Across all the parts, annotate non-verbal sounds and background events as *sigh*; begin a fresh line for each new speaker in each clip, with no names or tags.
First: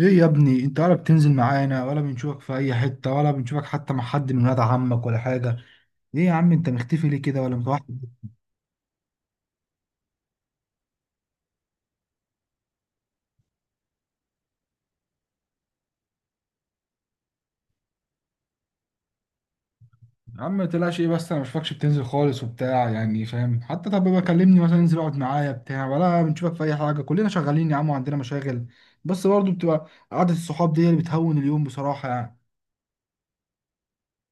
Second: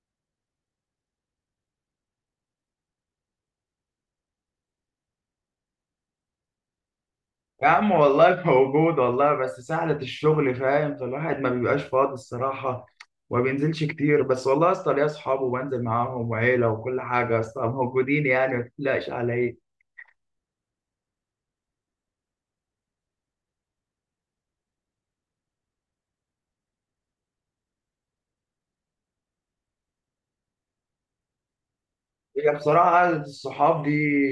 ايه يا ابني، انت ولا بتنزل معانا، ولا بنشوفك في اي حتة، ولا بنشوفك حتى مع حد من ولاد عمك ولا حاجة. ايه يا عم، انت مختفي ليه كده ولا
يا عم
متوحد؟
والله موجود والله بس سهلة الشغل فاهم فالواحد ما بيبقاش فاضي الصراحة وما بينزلش كتير بس والله يا اسطى ليا اصحاب وبنزل معاهم وعيلة وكل حاجة يا اسطى موجودين يعني ما تقلقش على ايه.
يا عم ما تقلقش ايه، بس انا مش فاكش بتنزل خالص وبتاع، يعني فاهم؟ حتى طب بقى كلمني مثلا، انزل اقعد معايا بتاع ولا بنشوفك في اي حاجة. كلنا شغالين يا عم وعندنا مشاغل. بس برضه بتبقى قعدة الصحاب دي هي اللي بتهون اليوم بصراحة يعني.
هي بصراحة قعدة الصحاب دي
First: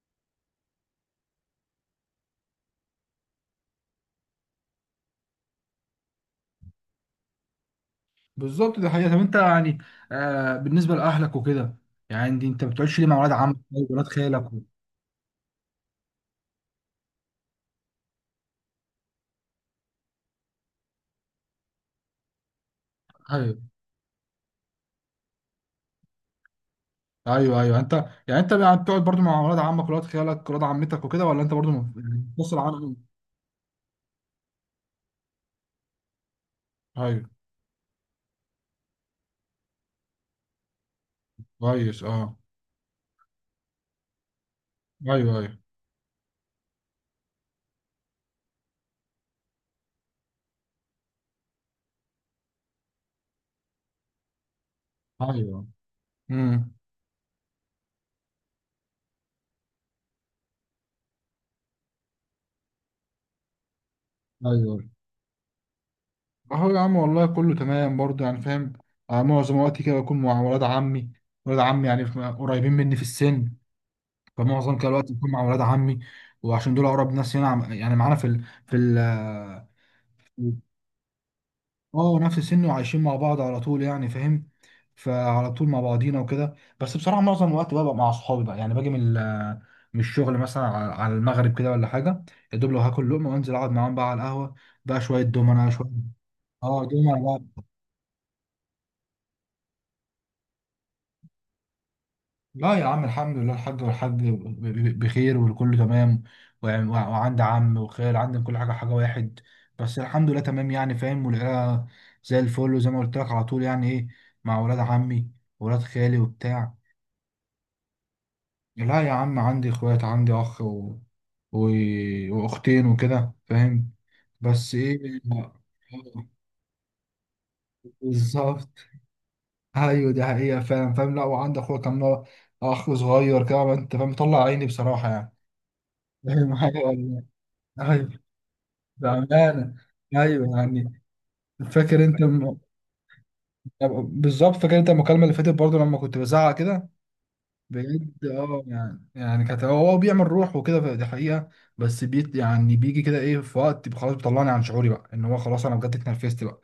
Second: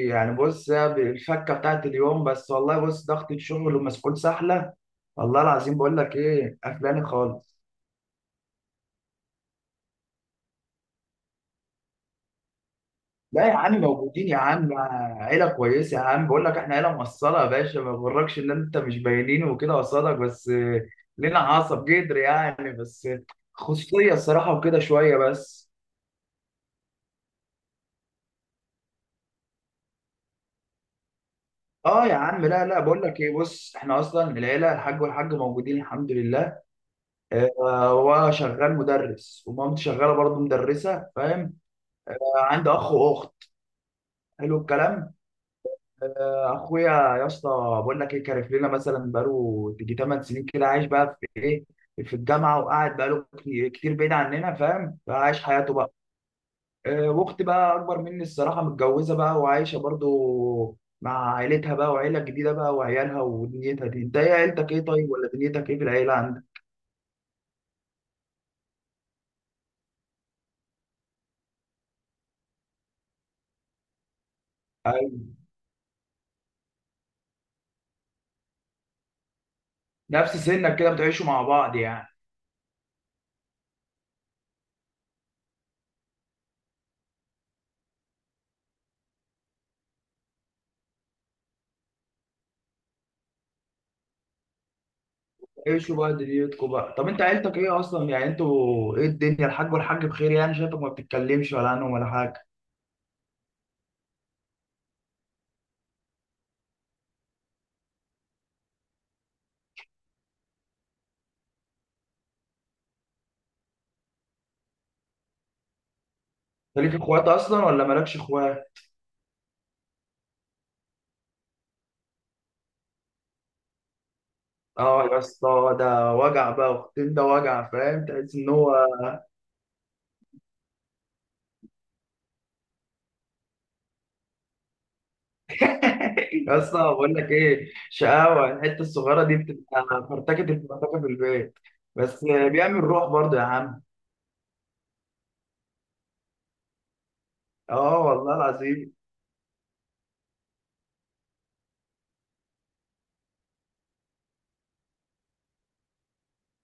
يعني بص هي الفكة بتاعت اليوم بس والله بص ضغط الشغل ومسؤول سهلة. والله العظيم بقول لك ايه قفلاني خالص.
بالظبط، دي حقيقة. طب انت يعني، بالنسبة لأهلك وكده، يعني انت ما بتقعدش ليه مع ولاد
لا يا
عمك
عم
أو ولاد
موجودين يا
خالك؟
عم، عيلة كويسة يا عم بقول لك احنا عيلة موصلة يا باشا ما يغركش ان انت مش باينين وكده قصادك بس لنا عصب جدر يعني بس
و...
خصوصية الصراحة وكده شوية بس.
ايوه ايوه، انت بقى بتقعد برضو مع ولاد عمك، ولاد خالك، ولاد عمتك وكده، ولا انت برضو
اه يا عم
مفصل
لا
عنهم؟
بقول لك ايه بص احنا اصلا العيلة الحاج والحاج موجودين الحمد لله.
ايوه.
آه، هو شغال مدرس ومامتي شغالة برضه مدرسة فاهم.
كويس اه.
عندي اخ واخت. حلو الكلام.
ايوه، ايوه،
اخويا يا اسطى بقول لك ايه كارف لنا مثلا بقاله تيجي 8 سنين كده عايش بقى في ايه في الجامعه وقاعد بقاله كتير بعيد عننا فاهم فعايش
ايوه.
حياته بقى.
امم.
واختي بقى اكبر مني الصراحه متجوزه بقى وعايشه برضو مع عيلتها بقى وعيله جديده بقى وعيالها ودنيتها دي انت ايه عيلتك
ايوه،
ايه طيب ولا دنيتك ايه في العيله عندك؟
اهو يا عم والله كله تمام برضو، يعني فاهم. آه، معظم وقتي كده بكون مع ولاد عمي. ولاد عمي يعني قريبين مني في السن. فمعظم كده الوقت
أيوة.
بكون مع ولاد عمي، وعشان دول اقرب ناس هنا، يعني معانا
نفس سنك كده بتعيشوا مع بعض يعني؟
اه، نفس السن وعايشين مع بعض على طول يعني فاهم. فعلى طول مع بعضينا وكده، بس بصراحه معظم الوقت ببقى مع اصحابي بقى، يعني باجي من الشغل مثلا، على المغرب كده ولا حاجه. يا دوب لو هاكل لقمه وانزل اقعد معاهم بقى على القهوه، بقى شويه دومنا شويه.
عيشوا بقى دنيتكم
اه
بقى طب
دومنا
انت عيلتك
بقى.
ايه اصلا يعني انتوا ايه الدنيا الحاج والحاج بخير يعني شايفك ما بتتكلمش ولا عنهم ولا حاجه.
لا يا عم، الحمد لله، الحاج والحاج بخير، والكل تمام. وعندي عم وخال، عندي كل حاجه، حاجه واحد. بس الحمد لله تمام يعني فاهم، والعيله زي الفل، وزي ما قلت لك على طول، يعني ايه، مع ولاد عمي، ولاد خالي وبتاع.
انت ليك اخوات اصلا ولا مالكش اخوات؟
لا يا عم، عندي اخوات، عندي اخ و... واختين وكده فاهم. بس
اه يا
ايه.
اسطى ده
*laughs*
وجع بقى اختين ده وجع فاهم تحس ان
بالظبط.
هو
ايوه دي حقيقة، فاهم. لا وعندي اخويا، كان هو اخ صغير كده انت فاهم، مطلع عيني بصراحة يعني.
*laughs*
*laughs* فاهم،
يا اسطى
ايوه
بقول
والله.
لك ايه
ايوه،
شقاوه الحته الصغيره دي
بأمانة،
بتبقى فرتكه
ايوه
الفرتكه
يعني.
في البيت.
فاكر انت
بس بيعمل روح برضه يا عم.
بالظبط، فاكر انت المكالمة اللي فاتت برضه لما كنت بزعق كده؟
اه
بجد،
والله
اه،
العظيم.
يعني كانت، هو بيعمل روح وكده، دي حقيقة. بس بيت يعني بيجي كده ايه في وقت خلاص، بيطلعني عن شعوري بقى، ان هو خلاص انا بجد اتنرفزت بقى.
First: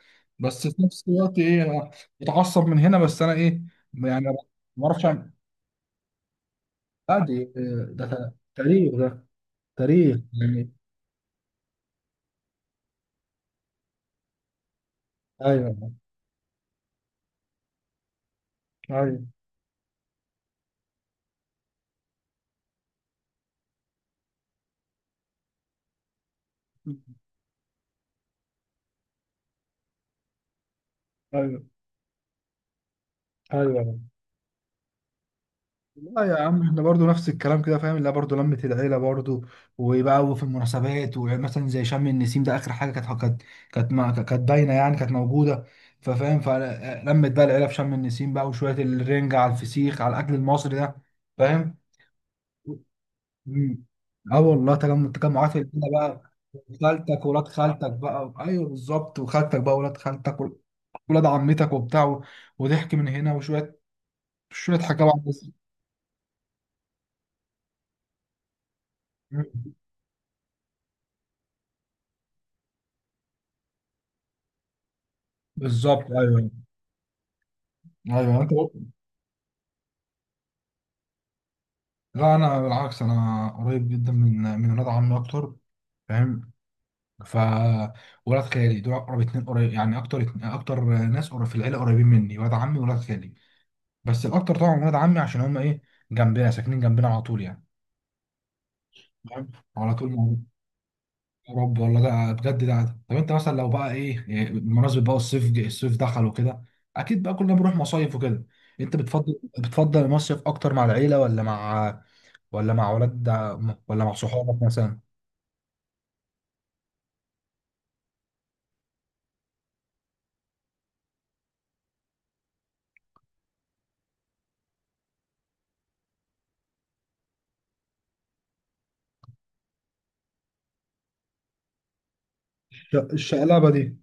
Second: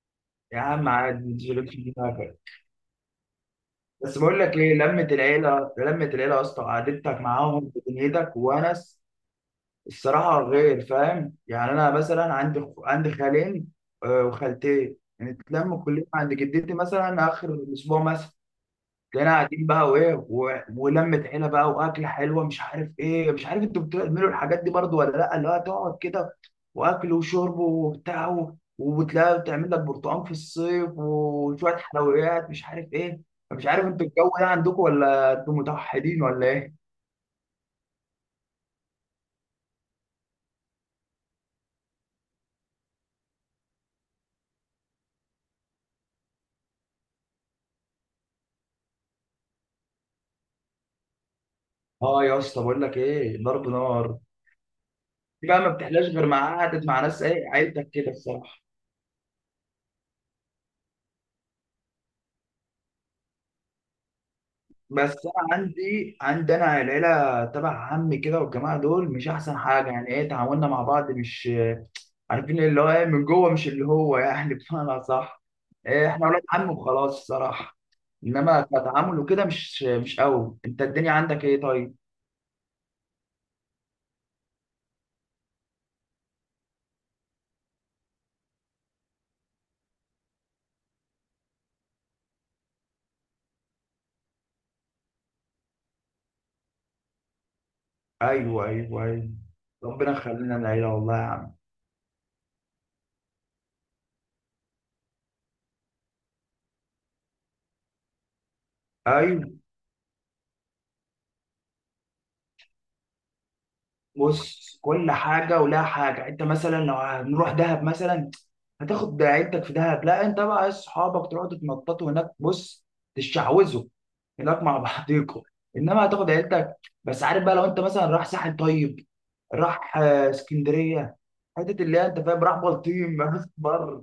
يا
بس في
عم
نفس
عادي ما
الوقت ايه،
تشغلش
أنا
دماغك،
بتعصب من هنا، بس انا ايه
بس
يعني،
بقول لك ايه
ما
لمه
اعرفش اعمل إيه.
العيله لمه العيله يا اسطى قعدتك
لا دي،
معاهم في
ده
دنيتك
تاريخ،
وونس
ده تاريخ
الصراحة
يعني.
غير فاهم يعني أنا مثلا عندي خالين وخالتين يعني
ايوه،
تلم كلنا عند جدتي مثلا آخر الأسبوع مثلا
ايوه،
تلاقينا قاعدين بقى ولمة عيلة بقى وأكلة حلوة مش عارف إيه، مش عارف أنتوا بتعملوا الحاجات دي برضو ولا لأ اللي هو تقعد كده وأكل وشرب وتلاقي بتعمل لك برتقال في الصيف
ايوه،
وشوية حلويات مش عارف إيه، مش عارف
ايوه.
أنتوا الجو ده عندكم ولا أنتوا متوحدين
لا يا
ولا
عم،
إيه؟
احنا برضو نفس الكلام كده فاهم، اللي هي برضو لمة العيلة برضو. وبقى في المناسبات، ومثلا زي شم النسيم ده، آخر حاجة كانت باينة يعني، كانت موجودة. ففاهم، فلمت بقى العيلة في شم النسيم بقى، وشوية الرنجة، على الفسيخ، على الأكل المصري ده فاهم.
آه يا اسطى بقول لك إيه ضرب
مم.
نار.
اه والله، تجمع
دي
تجمعات
بقى ما
العيلة
بتحلاش غير
بقى.
مع قعدة مع ناس
خالتك، ولاد
ايه عيلتك
خالتك
كده
بقى،
الصراحة.
ايوه بالظبط، وخالتك بقى، ولاد خالتك، ولاد عمتك وبتاع، وضحك من هنا، وشوية شوية حاجات بقى.
بس انا عندي انا العيلة تبع عمي كده والجماعة دول مش احسن حاجة يعني ايه تعاملنا مع بعض مش عارفين اللي هو ايه من جوه مش اللي هو يعني *laughs* بمعنى صح. إيه
بالظبط،
احنا ولاد
ايوه
عم وخلاص الصراحة،
ايوه انت.
انما كتعامل وكده مش قوي. انت الدنيا عندك ايه طيب؟
لا انا بالعكس، انا قريب جدا من ولاد عمي اكتر، فاهم. ف ولاد خالي دول اقرب اتنين قريب يعني، اكتر اتنين اكتر ناس قريب في العيله، قريبين مني ولاد عمي وولاد خالي. بس الاكتر طبعا ولاد عمي، عشان هم ايه، جنبنا، ساكنين جنبنا على طول يعني،
ايوه ايوه ايوه،
فاهم، على طول
ربنا
موجود.
يخلينا العيلة والله يا عم.
يا رب والله. ده بجد ده، طب انت مثلا لو بقى ايه، بمناسبه بقى، الصيف دخل وكده، اكيد بقى كلنا بنروح مصايف وكده. انت بتفضل
ايوه
بتفضل المصيف اكتر مع العيله، ولا مع، ولا مع ولاد ولا مع صحابك
بص
مثلا؟
كل حاجه ولها حاجه، انت مثلا لو هنروح دهب مثلا هتاخد عيلتك في دهب، لا انت بقى اصحابك تروحوا تتنططوا هناك بص تشعوذوا هناك مع *laughs* بعضيكوا انما هتاخد عيلتك. بس عارف بقى لو انت مثلا راح ساحل طيب راح اسكندريه حته اللي هي انت فاهم راح بلطيم *laughs* راح
الشقلبه دي.
بر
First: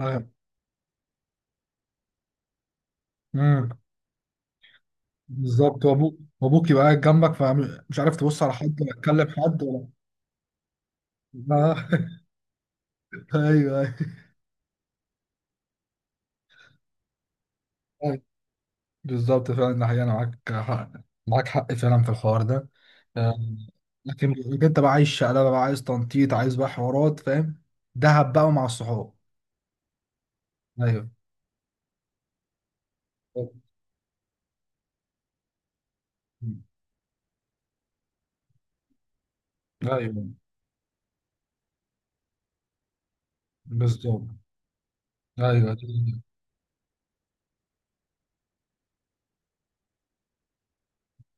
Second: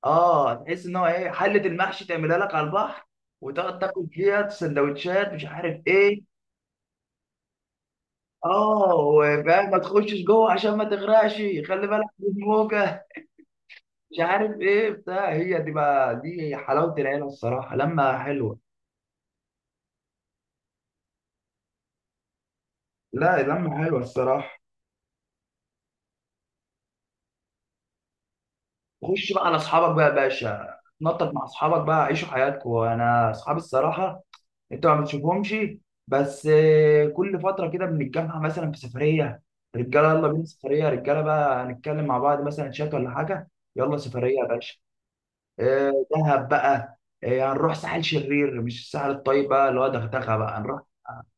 ايوه.
اه تحس ان هو ايه حله المحشي تعملها لك على البحر
امم.
وتقعد تاكل فيها سندوتشات مش عارف
بالظبط، وابوك
ايه.
وابوك يبقى قاعد جنبك، فمش عارف تبص على حد ولا
اه
تكلم حد
وفاهم ما
ولا
تخشش جوه عشان ما تغرقش، خلي بالك
آه.
من الموجه
*laughs* ايوه ايوه
مش عارف ايه بتاع. هي دي بقى دي حلاوه العيله الصراحه لما
أيوة.
حلوه.
بالظبط فعلا، ده حقيقة، انا معاك حق، معاك حق فعلا في الحوار ده. آه.
لا لما حلوه
لكن
الصراحه.
لكن انت بقى عايز شقلبه بقى، عايز تنطيط، عايز بقى حوارات فاهم، دهب بقى مع الصحاب.
خش بقى على اصحابك بقى يا باشا
ايوه،
نطط مع اصحابك بقى عيشوا حياتكم. انا اصحابي الصراحه انتوا ما بتشوفهمش بس كل فتره كده بنتجمع مثلا في سفريه رجاله، يلا
ايوه،
بينا سفريه رجاله بقى هنتكلم مع بعض مثلا شات ولا حاجه. يلا
بالظبط،
سفريه يا باشا
ايوه.
دهب بقى، هنروح ساحل شرير مش الساحل الطيب بقى اللي هو دغدغه، بقى هنروح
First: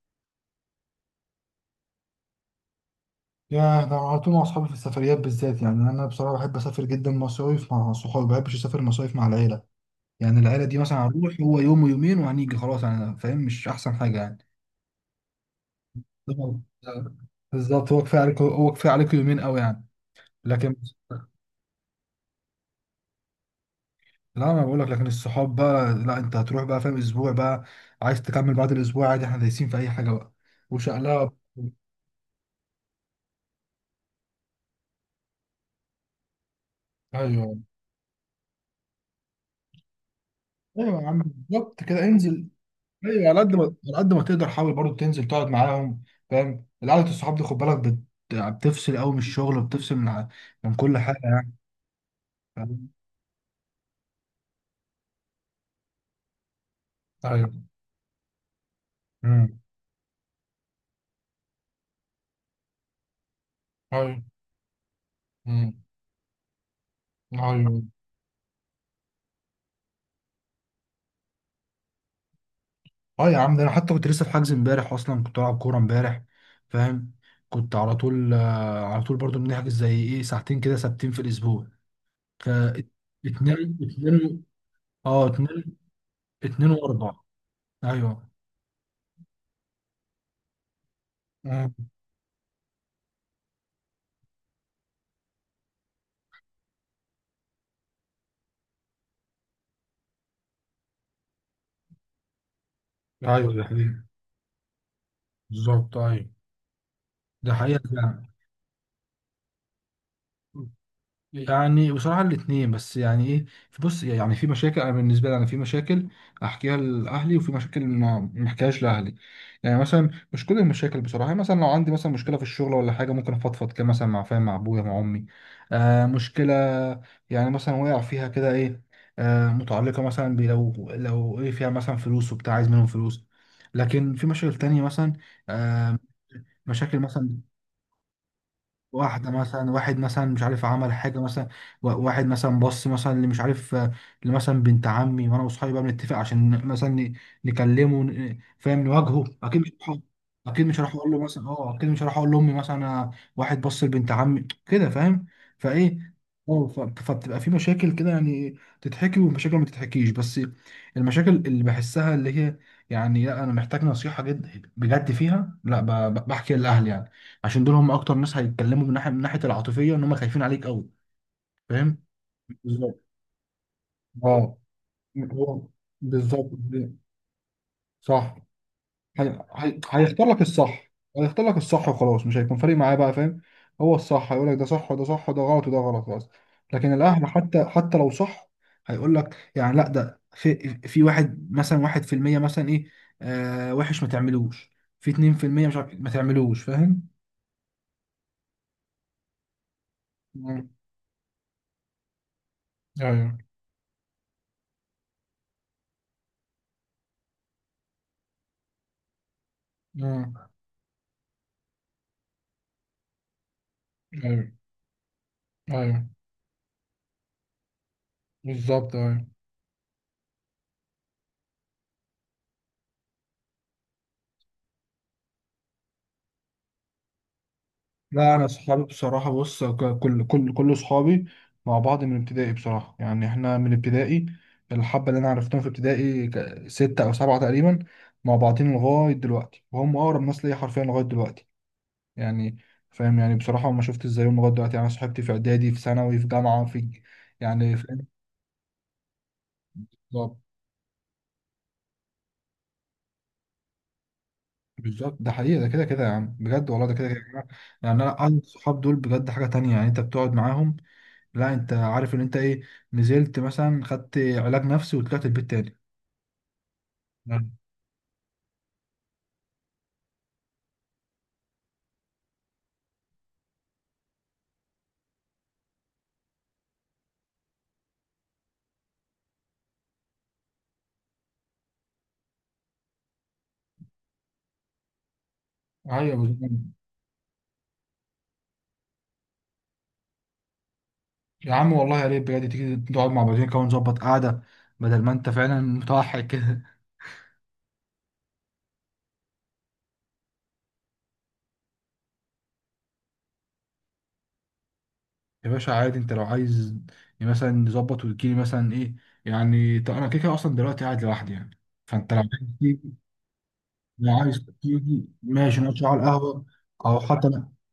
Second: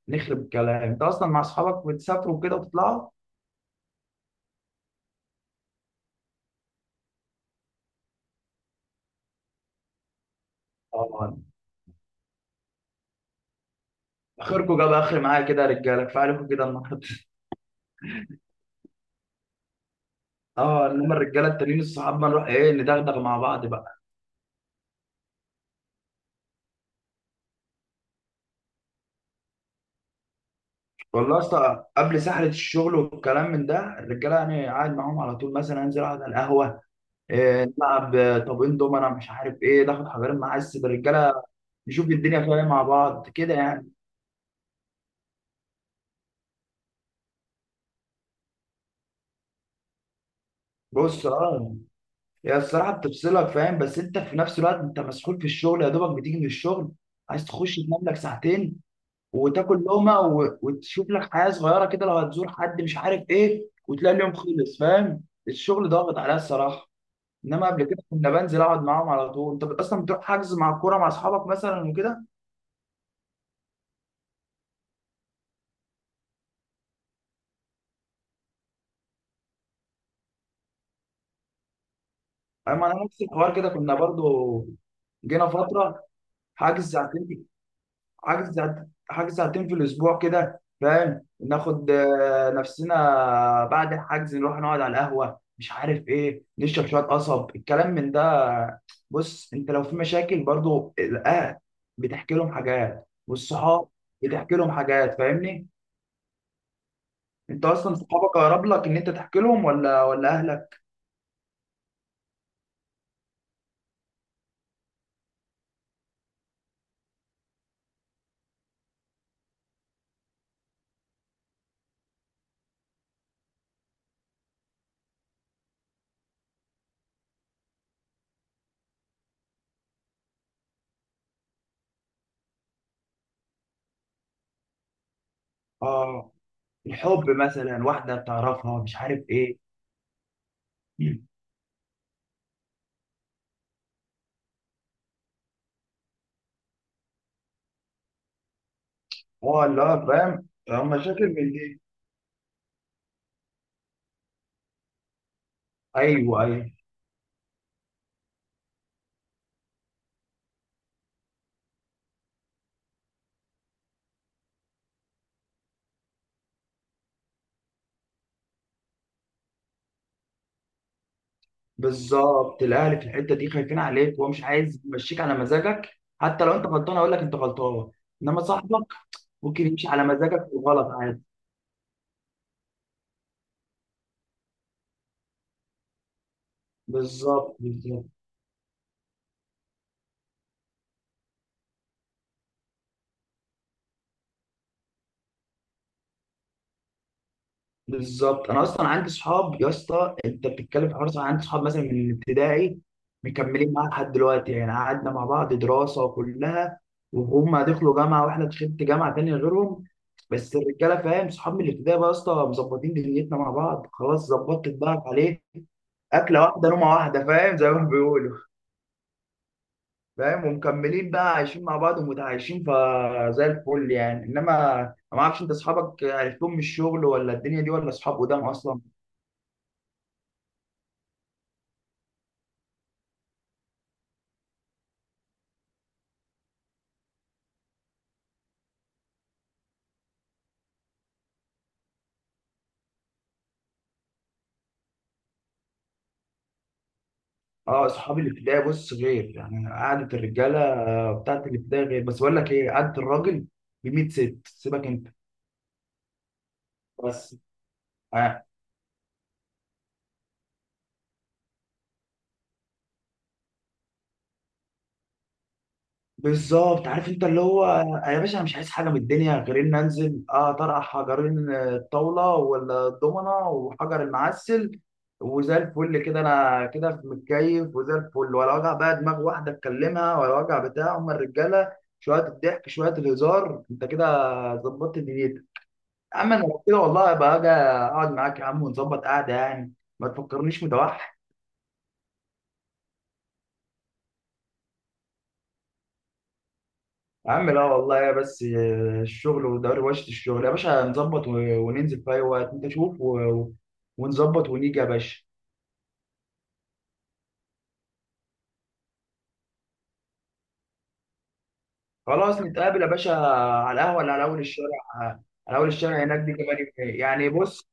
نخرب الكلام. انت اصلا مع اصحابك بتسافروا كده وتطلعوا؟
يا ده، أنا على طول مع اصحابي في السفريات بالذات، يعني انا بصراحه بحب اسافر جدا مصايف مع صحابي، ما بحبش اسافر مصايف مع العيله. يعني العيله دي مثلا، هنروح
اه
هو يوم ويومين وهنيجي خلاص، يعني فاهم مش احسن حاجه يعني.
اخركم جاب اخر معايا كده يا رجاله كفايه عليكم
طبعاً.
كده النهارده.
بالظبط، هو كفايه عليك، هو كفايه عليك يومين قوي يعني.
*laughs*
لكن،
اه انما الرجاله التانيين الصحاب ما نروح ايه ندغدغ مع بعض بقى.
لا انا بقول لك، لكن الصحاب بقى، لا انت هتروح بقى فاهم اسبوع بقى، عايز تكمل بعد الاسبوع عادي، احنا دايسين في اي حاجه بقى، وشقلها.
والله اصلا قبل سحله الشغل والكلام من ده الرجاله يعني قاعد معاهم على طول، مثلا انزل اقعد على القهوه
ايوه
إيه نلعب طابين دومنا مش عارف ايه، ناخد حجرين معاه
ايوه يا عم،
الرجاله
بالظبط كده
نشوف الدنيا
انزل.
فيها إيه مع
ايوه،
بعض
على قد
كده
ما
يعني.
على قد ما تقدر، حاول برضو تنزل تقعد معاهم. فاهم، القعده الصحاب دي خد بالك بتفصل قوي من الشغل، وبتفصل من كل حاجه
بص
يعني.
اه هي
فاهم؟
الصراحة بتفصلك فاهم، بس انت في نفس الوقت انت مسحول في الشغل يا دوبك بتيجي من الشغل عايز تخش تنام لك ساعتين
ايوه،
وتاكل لقمة وتشوف لك حياة صغيرة كده لو هتزور حد مش عارف ايه، وتلاقي
ايوه،
اليوم خلص فاهم
أمم،
الشغل ضاغط عليا الصراحة. انما
ايوه.
قبل كده كنا بنزل اقعد معاهم على طول. انت اصلا بتروح حجز مع الكورة مع اصحابك مثلا وكده؟
اه يا عم، ده انا حتى كنت لسه في حجز امبارح، اصلا كنت بلعب كوره امبارح فاهم. كنت على طول، على طول برضو بنحجز زي ايه ساعتين كده ثابتين في الاسبوع. ف
اما انا نفس الحوار كده
اتنين
كنا
اتنين،
برضو
اه
جينا
اتنين،
فترة
اتنين
حاجز
واربعة.
ساعتين،
ايوه.
حاجز ساعتين في الاسبوع كده فاهم
أمم.
ناخد نفسنا، بعد الحجز نروح نقعد على القهوه مش عارف ايه نشرب شويه قصب الكلام من ده. بص انت لو في مشاكل برضو الاهل بتحكي لهم حاجات،
ايوه، ده
والصحاب
حقيقي.
بتحكي لهم حاجات فاهمني.
بالظبط، ايوه، ده
انت اصلا
حقيقة.
صحابك اقرب لك ان انت تحكي لهم ولا اهلك؟
فعلا، يعني بصراحة الاتنين، بس يعني ايه، بص يعني في مشاكل، انا بالنسبة لي انا في مشاكل احكيها لاهلي، وفي مشاكل ما احكيهاش لاهلي. يعني مثلا مش كل المشاكل بصراحة، يعني مثلا لو عندي مثلا مشكلة في الشغل ولا حاجة، ممكن افضفض كده مثلا، مع فاهم، مع ابويا، مع امي. آه، مشكلة يعني مثلا وقع فيها كده ايه، آه متعلقة مثلا لو ايه فيها مثلا فلوس وبتاع، عايز منهم فلوس. لكن في مشاكل تانية مثلا، آه،
اه
مشاكل
الحب
مثلا،
مثلا واحده بتعرفها مش عارف
واحدة
ايه.
مثلا، واحد مثلا مش عارف عمل حاجة مثلا، واحد مثلا، بص مثلا اللي مش عارف، آه، اللي مثلا بنت عمي، وانا واصحابي بقى بنتفق عشان مثلا نكلمه، فاهم نواجهه، اكيد
اه
مش هروح،
لا فاهم
اكيد مش هروح اقول له
مشاكل
مثلا،
من
اه
دي.
اكيد مش هروح اقول لامي مثلا، آه، واحد بص لبنت عمي كده فاهم، فايه،
ايوه
اه،
ايوه.
فبتبقى في مشاكل كده يعني، تتحكي، ومشاكل ما تتحكيش، بس المشاكل اللي بحسها، اللي هي يعني، لا انا محتاج نصيحة جد بجد فيها، لا بحكي لاهلي يعني، عشان دول هم اكتر ناس هيتكلموا من ناحيه العاطفيه، ان هم خايفين عليك قوي، فاهم.
بالظبط الاهل
بالظبط،
في الحته دي خايفين عليك وهو مش
اه،
عايز يمشيك على
هو-
مزاجك، حتى
بالظبط.
لو انت غلطان هيقول لك انت غلطان.
صح.
انما صاحبك
هي...
ممكن يمشي على
هيختار لك
مزاجك وغلط
الصح،
عادي.
هيختار لك الصح وخلاص، مش هيكون فارق معاه بقى فاهم. هو الصح هيقول لك ده صح، وده صح، وده غلط، وده غلط، خلاص. لكن الاهل
بالظبط
حتى
بالظبط.
لو صح هيقول لك يعني، لا ده في، في واحد مثلا، 1% مثلا ايه، آه وحش، ما تعملوش، في 2% مش عارف ما تعملوش فاهم.
بالظبط انا اصلا عندي صحاب يا اسطى انت
مم.
بتتكلم في حوار صح، عندي صحاب مثلا من الابتدائي
ايوه.
مكملين معايا لحد دلوقتي يعني قعدنا مع بعض دراسه وكلها، وهم دخلوا جامعه واحنا دخلت جامعه تانيه غيرهم.
مم.
بس الرجاله فاهم صحاب من الابتدائي بقى يا اسطى مظبطين دنيتنا مع بعض خلاص
ايوه،
ظبطت بقى عليه،
ايوه،
اكله واحده نومه واحده فاهم زي ما بيقولوا،
بالظبط، اه.
فاهم. ومكملين بقى عايشين مع بعض ومتعايشين فزي الفل يعني. انما ما اعرفش انت اصحابك عرفتهم من الشغل ولا الدنيا دي ولا اصحاب
لا
قدام
انا
اصلا؟
اصحابي بصراحه، بص، كل اصحابي مع بعض من ابتدائي بصراحه، يعني احنا من ابتدائي، الحبه اللي انا عرفتهم في ابتدائي سته او سبعه تقريبا، مع بعضين لغايه دلوقتي، وهم اقرب ناس ليا حرفيا لغايه دلوقتي يعني، فاهم يعني. بصراحه ما شفتش زيهم لغايه دلوقتي، يعني أنا صاحبتي في اعدادي، في ثانوي، في جامعه، يعني
اه
فاهم.
اصحاب الابتدائي بص غير يعني قعده
بالظبط
الرجاله بتاعت الابتدائي غير. بس بقول لك ايه قعده الراجل ب 100 ست سيبك انت.
بالظبط، ده حقيقه ده، كده كده يا عم بجد والله، ده كده كده.
بس
يعني انا قعدة
آه.
الصحاب دول بجد حاجه تانية، يعني انت بتقعد معاهم. لا انت عارف ان انت ايه، نزلت مثلا خدت علاج نفسي وطلعت البيت تاني.
بالظبط عارف انت اللي
نعم.
هو يا باشا انا مش عايز حاجه من الدنيا غير ان انزل اه طرح حجرين الطاوله ولا الضمنه وحجر المعسل، وزي الفل كده انا كده متكيف وزي الفل ولا وجع بقى دماغ واحده اتكلمها ولا وجع بتاع، هم الرجاله شويه الضحك شويه الهزار انت كده ظبطت دنيتك.
ايوه
اما انا
بالظبط.
لو كده والله بقى اجي اقعد معاك يا عم ونظبط قعده يعني، ما تفكرنيش متوحد.
يا عم والله، يا ريت بجد تيجي نقعد مع بعضين كده ونظبط قعده، بدل ما انت فعلا متوحد كده.
يا عم لا والله يا بس الشغل ودروشة الشغل يا باشا نظبط وننزل في أي وقت أنت شوف ونظبط ونيجي يا باشا.
*laughs* يا باشا عادي، انت لو عايز مثلا نظبط وتجيلي مثلا ايه، يعني طب انا كده كده اصلا دلوقتي قاعد لوحدي يعني، فانت لو
خلاص
عايز
نتقابل يا
تيجي
باشا على القهوة اللي
لو
على أول
عايز
الشارع،
تيجي
على
ماشي،
أول
نقعد شوية على
الشارع هناك دي
القهوه،
كمان يومين
او حتى
يعني
انا،
بص،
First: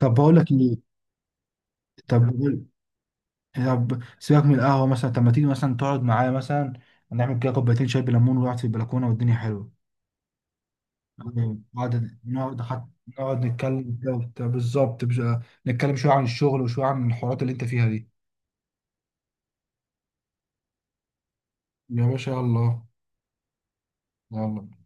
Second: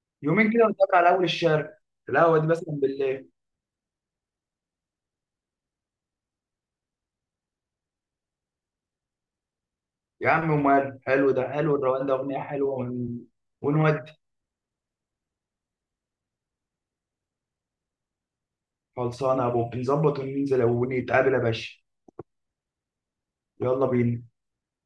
طب بقول لك
يومين كده
ايه،
ونتقابل على أول الشارع،
طب
القهوة دي مثلا بالليل.
يعني، طب سيبك من القهوة مثلا، طب ما تيجي مثلا تقعد معايا مثلا، نعمل كده كوبايتين شاي بليمون، ونقعد في البلكونة والدنيا حلوة،
يا عم ومال حلو ده،
يعني
حلو الروان ده أغنية حلوة
نقعد نتكلم كده
ونودي.
وبتاع. بالظبط، نتكلم شوية عن الشغل، وشوية عن الحوارات اللي انت فيها دي.
خلصانة يا أبو، نظبط وننزل ونتقابل يا باشا،
يا باشا يلا،
يلا بينا.
يلا.